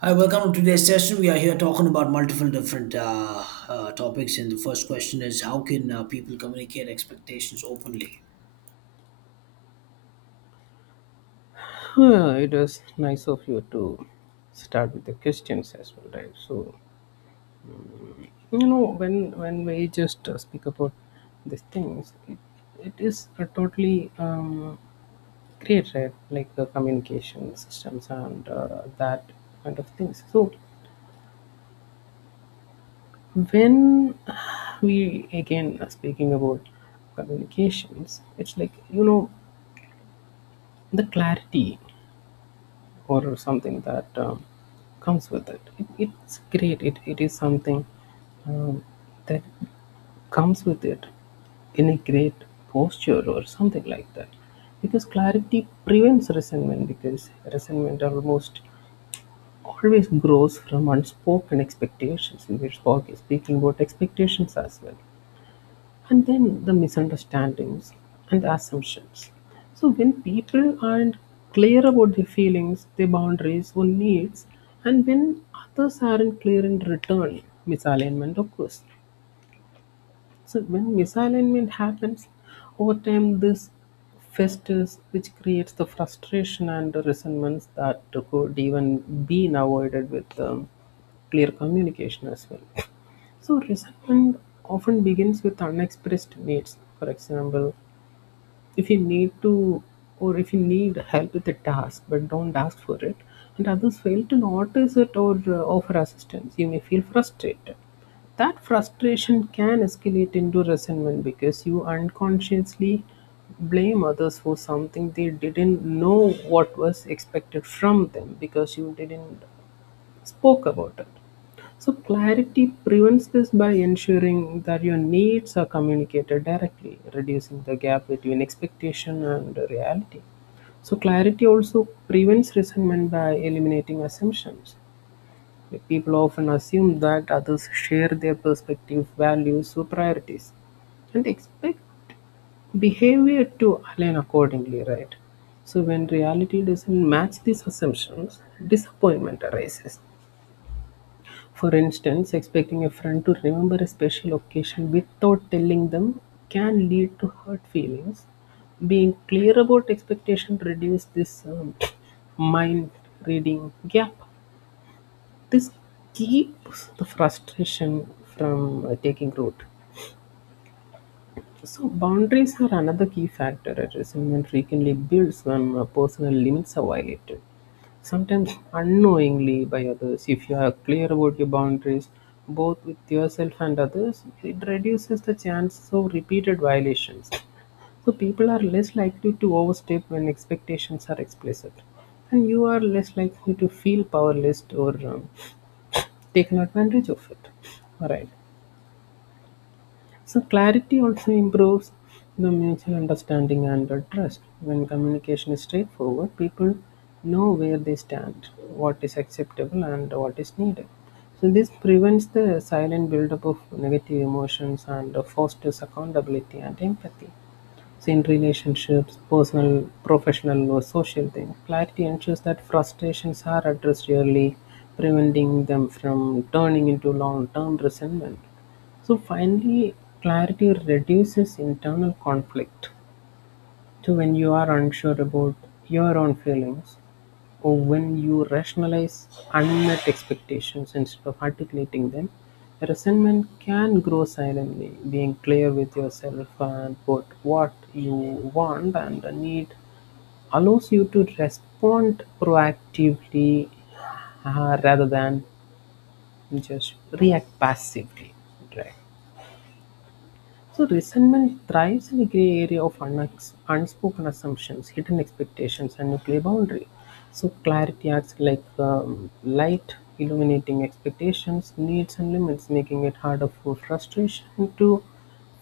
Hi, welcome to today's session. We are here talking about multiple different topics, and the first question is how can people communicate expectations openly? Yeah, it was nice of you to start with the questions as well, right? So when we just speak about these things, it is a totally great, right? Like the communication systems and that kind of things. So when we again are speaking about communications, it's like the clarity or something that comes with it. It's great it is something um, that comes with it in a great posture or something like that, because clarity prevents resentment, because resentment almost always grows from unspoken expectations, and we're speaking about expectations as well, and then the misunderstandings and the assumptions. So when people aren't clear about their feelings, their boundaries, or needs, and when others aren't clear in return, misalignment occurs. So when misalignment happens over time, this festers, which creates the frustration and the resentments that could even be avoided with clear communication as well. So resentment often begins with unexpressed needs. For example, if you need to, or if you need help with a task but don't ask for it, and others fail to notice it or offer assistance, you may feel frustrated. That frustration can escalate into resentment because you unconsciously blame others for something they didn't know what was expected from them because you didn't spoke about it. So, clarity prevents this by ensuring that your needs are communicated directly, reducing the gap between expectation and reality. So, clarity also prevents resentment by eliminating assumptions. Like, people often assume that others share their perspective, values, or priorities, and expect behavior to align accordingly, right? So, when reality doesn't match these assumptions, disappointment arises. For instance, expecting a friend to remember a special occasion without telling them can lead to hurt feelings. Being clear about expectation reduce this mind reading gap. This keeps the frustration from taking root. So boundaries are another key factor at resentment frequently builds when personal limits are violated, sometimes unknowingly by others. If you are clear about your boundaries, both with yourself and others, it reduces the chances of repeated violations. So people are less likely to overstep when expectations are explicit, and you are less likely to feel powerless or taken advantage of it. Alright. So clarity also improves the mutual understanding and the trust. When communication is straightforward, people know where they stand, what is acceptable and what is needed. So this prevents the silent buildup of negative emotions and fosters accountability and empathy. So in relationships, personal, professional, or social thing, clarity ensures that frustrations are addressed early, preventing them from turning into long-term resentment. So finally, clarity reduces internal conflict. So when you are unsure about your own feelings, or when you rationalize unmet expectations instead of articulating them, resentment can grow silently. Being clear with yourself about what you want and need allows you to respond proactively, rather than just react passively. Right. So resentment thrives in a gray area of unspoken assumptions, hidden expectations, and nuclear boundary. So clarity acts like light, illuminating expectations, needs, and limits, making it harder for frustration to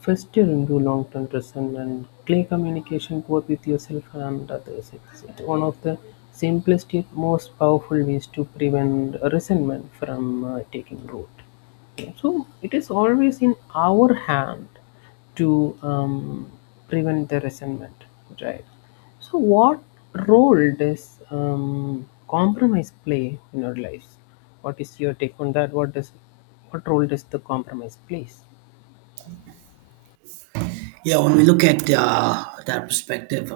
fester into long-term resentment. Clear communication, both with yourself and others, it's one of the simplest yet most powerful ways to prevent resentment from taking root. Okay, so it is always in our hand to prevent the resentment, right? So what role does compromise play in our lives? What is your take on that? What does, what role does the compromise plays? Yeah, when we look at that perspective,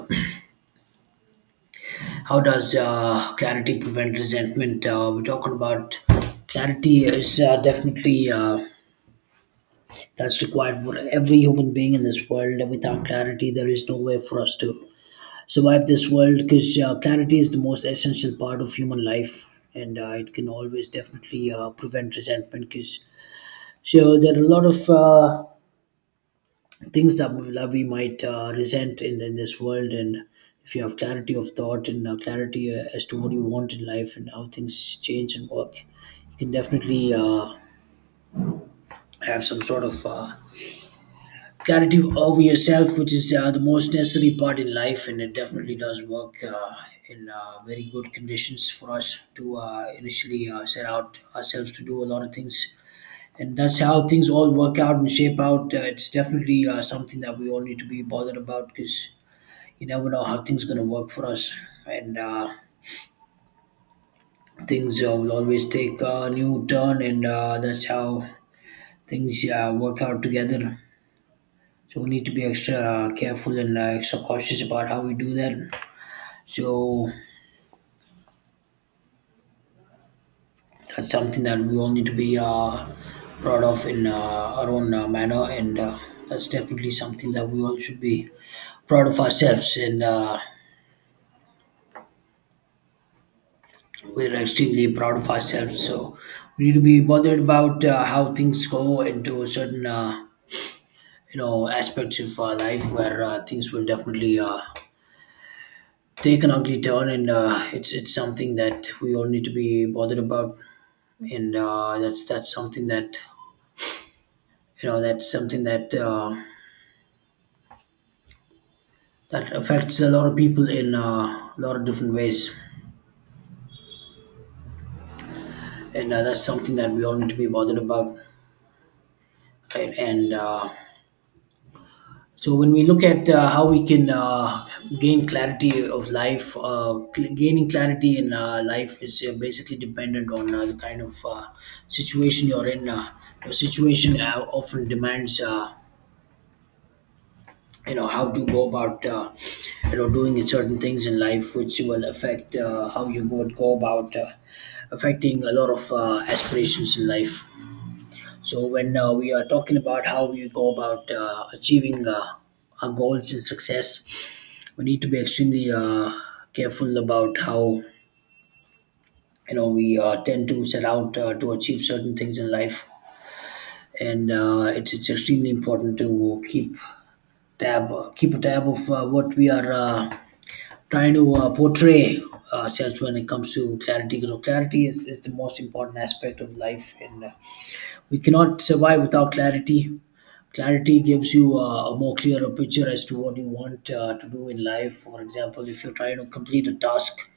how does clarity prevent resentment? We're talking about clarity is definitely that's required for every human being in this world. Without clarity, there is no way for us to survive this world because clarity is the most essential part of human life and it can always definitely prevent resentment because so there are a lot of things that we might resent in this world, and if you have clarity of thought and clarity as to what you want in life and how things change and work, you can definitely have some sort of got over yourself, which is the most necessary part in life, and it definitely does work in very good conditions for us to initially set out ourselves to do a lot of things. And that's how things all work out and shape out. It's definitely something that we all need to be bothered about because you never know how things going to work for us, and things will always take a new turn, and that's how things work out together. So we need to be extra careful and extra cautious about how we do that. So that's something that we all need to be proud of in our own manner, and that's definitely something that we all should be proud of ourselves. And we're extremely proud of ourselves. So we need to be bothered about how things go into certain you know aspects of our life where things will definitely take an ugly turn, and it's something that we all need to be bothered about, and that's something that you know that's something that that affects a lot of people in a lot of different ways, and that's something that we all need to be bothered about, right? And so when we look at how we can gain clarity of life, gaining clarity in life is basically dependent on the kind of situation you're in. Your situation often demands. You know how to go about you know doing certain things in life, which will affect how you go about affecting a lot of aspirations in life. So when we are talking about how we go about achieving our goals and success, we need to be extremely careful about how you know we tend to set out to achieve certain things in life, and it's extremely important to keep tab keep a tab of what we are trying to portray ourselves when it comes to clarity. You know, clarity is the most important aspect of life, and we cannot survive without clarity. Clarity gives you a more clearer picture as to what you want to do in life. For example, if you're trying to complete a task,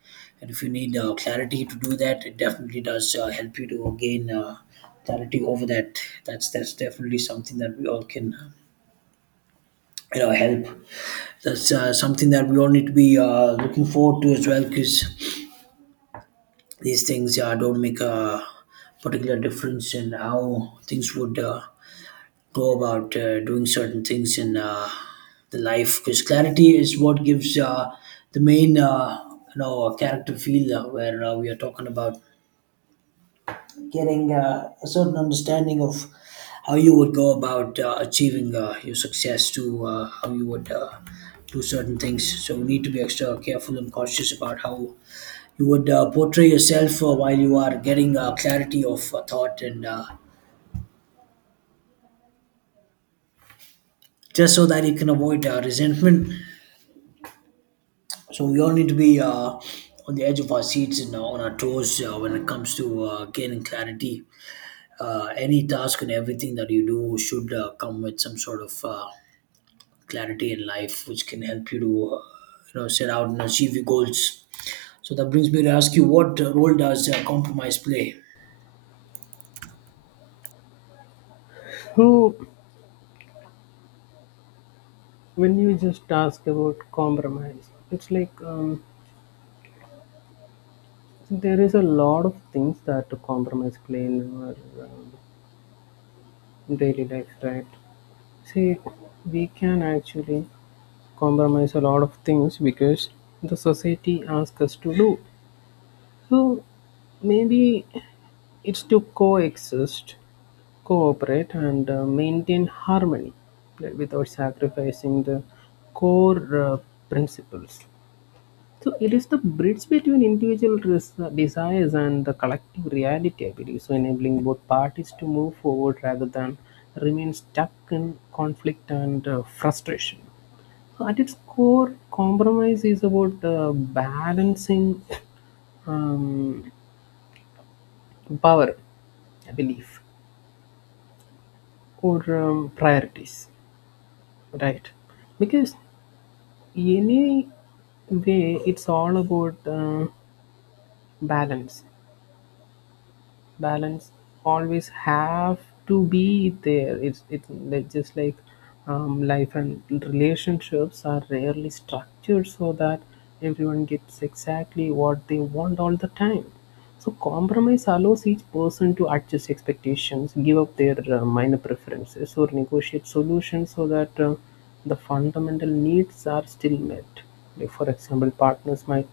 and if you need clarity to do that, it definitely does help you to gain clarity over that. That's definitely something that we all can help. That's something that we all need to be looking forward to as well, because these things yeah don't make a particular difference in how things would go about doing certain things in the life, because clarity is what gives the main you know character feel where we are talking about getting a certain understanding of how you would go about achieving your success to how you would do certain things. So we need to be extra careful and cautious about how you would portray yourself while you are getting clarity of thought, and just so that you can avoid resentment. So we all need to be on the edge of our seats and on our toes when it comes to gaining clarity. Any task and everything that you do should come with some sort of clarity in life, which can help you to you know set out and achieve your goals. So that brings me to ask you, what role does compromise play? So when you just ask about compromise, it's like there is a lot of things that compromise play in our daily life, right? See, we can actually compromise a lot of things because the society asks us to do. So maybe it's to coexist, cooperate, and maintain harmony, like, without sacrificing the core principles. So it is the bridge between individual desires and the collective reality, I believe. So enabling both parties to move forward rather than remain stuck in conflict and frustration. At its core, compromise is about balancing um, power, belief, or priorities, right? Because any way, it's all about balance. Balance always have to be there. Just like life and relationships are rarely structured so that everyone gets exactly what they want all the time. So compromise allows each person to adjust expectations, give up their minor preferences, or negotiate solutions so that the fundamental needs are still met. Like, for example, partners might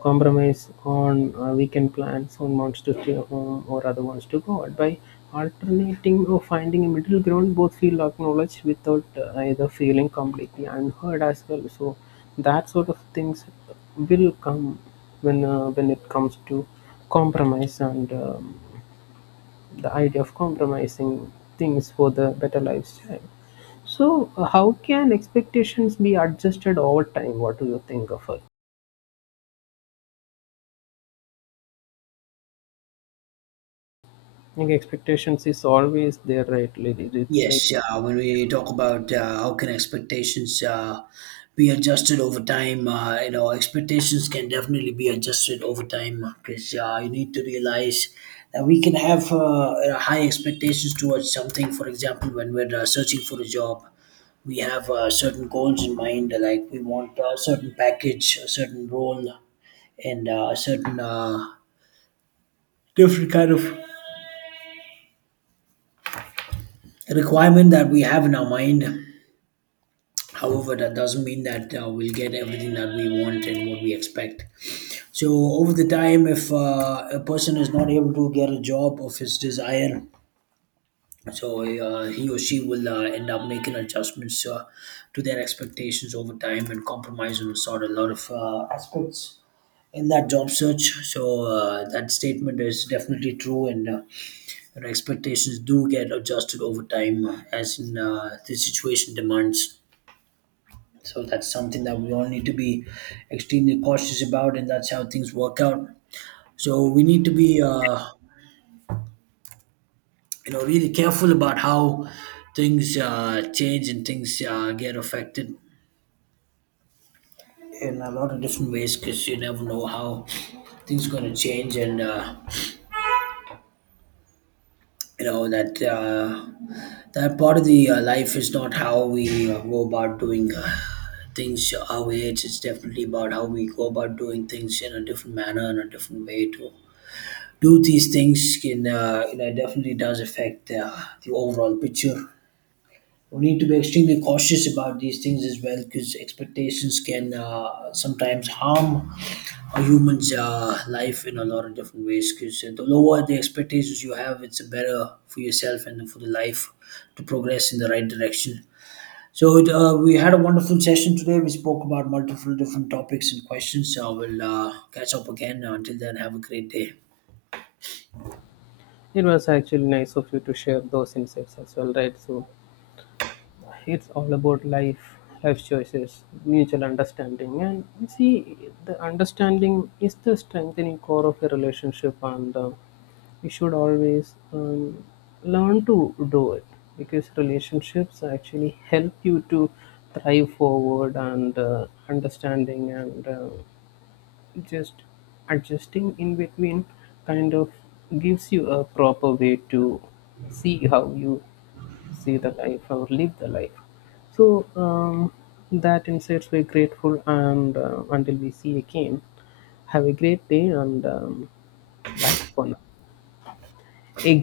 compromise on weekend plans. On wants to stay home or other wants to go out. By alternating or finding a middle ground, both feel acknowledged without either feeling completely unheard as well. So that sort of things will come when it comes to compromise and the idea of compromising things for the better lifestyle. So, how can expectations be adjusted over time? What do you think of it? Like expectations is always there, right, ladies? It's like, Yes, when we talk about how can expectations be adjusted over time, you know, expectations can definitely be adjusted over time, because you need to realize that we can have high expectations towards something. For example, when we're searching for a job, we have certain goals in mind, like we want a certain package, a certain role, and a certain different kind of requirement that we have in our mind. However, that doesn't mean that we'll get everything that we want and what we expect. So, over the time, if a person is not able to get a job of his desire, so he or she will end up making adjustments to their expectations over time and compromise on sort of a lot of aspects in that job search. So, that statement is definitely true, and you expectations do get adjusted over time as in, the situation demands. So that's something that we all need to be extremely cautious about, and that's how things work out. So we need to be, you know, really careful about how things change and things get affected in a lot of different ways, because you never know how things are going to change, and you know that that part of the life is not how we go about doing. Things our way, it's definitely about how we go about doing things in a different manner, and a different way to do these things can you know definitely does affect the overall picture. We need to be extremely cautious about these things as well, because expectations can sometimes harm a human's life in a lot of different ways. Because the lower the expectations you have, it's better for yourself and for the life to progress in the right direction. So it, we had a wonderful session today. We spoke about multiple different topics and questions. So we'll catch up again. Until then, have a great day. it was actually nice of you to share those insights as well, right? So it's all about life, life choices, mutual understanding, and you see, the understanding is the strengthening core of a relationship, and we should always learn to do it, because relationships actually help you to thrive forward, and understanding and just adjusting in between kind of gives you a proper way to see how you see the life or live the life. So that insights we're grateful, and until we see again, have a great day and bye for now. Again.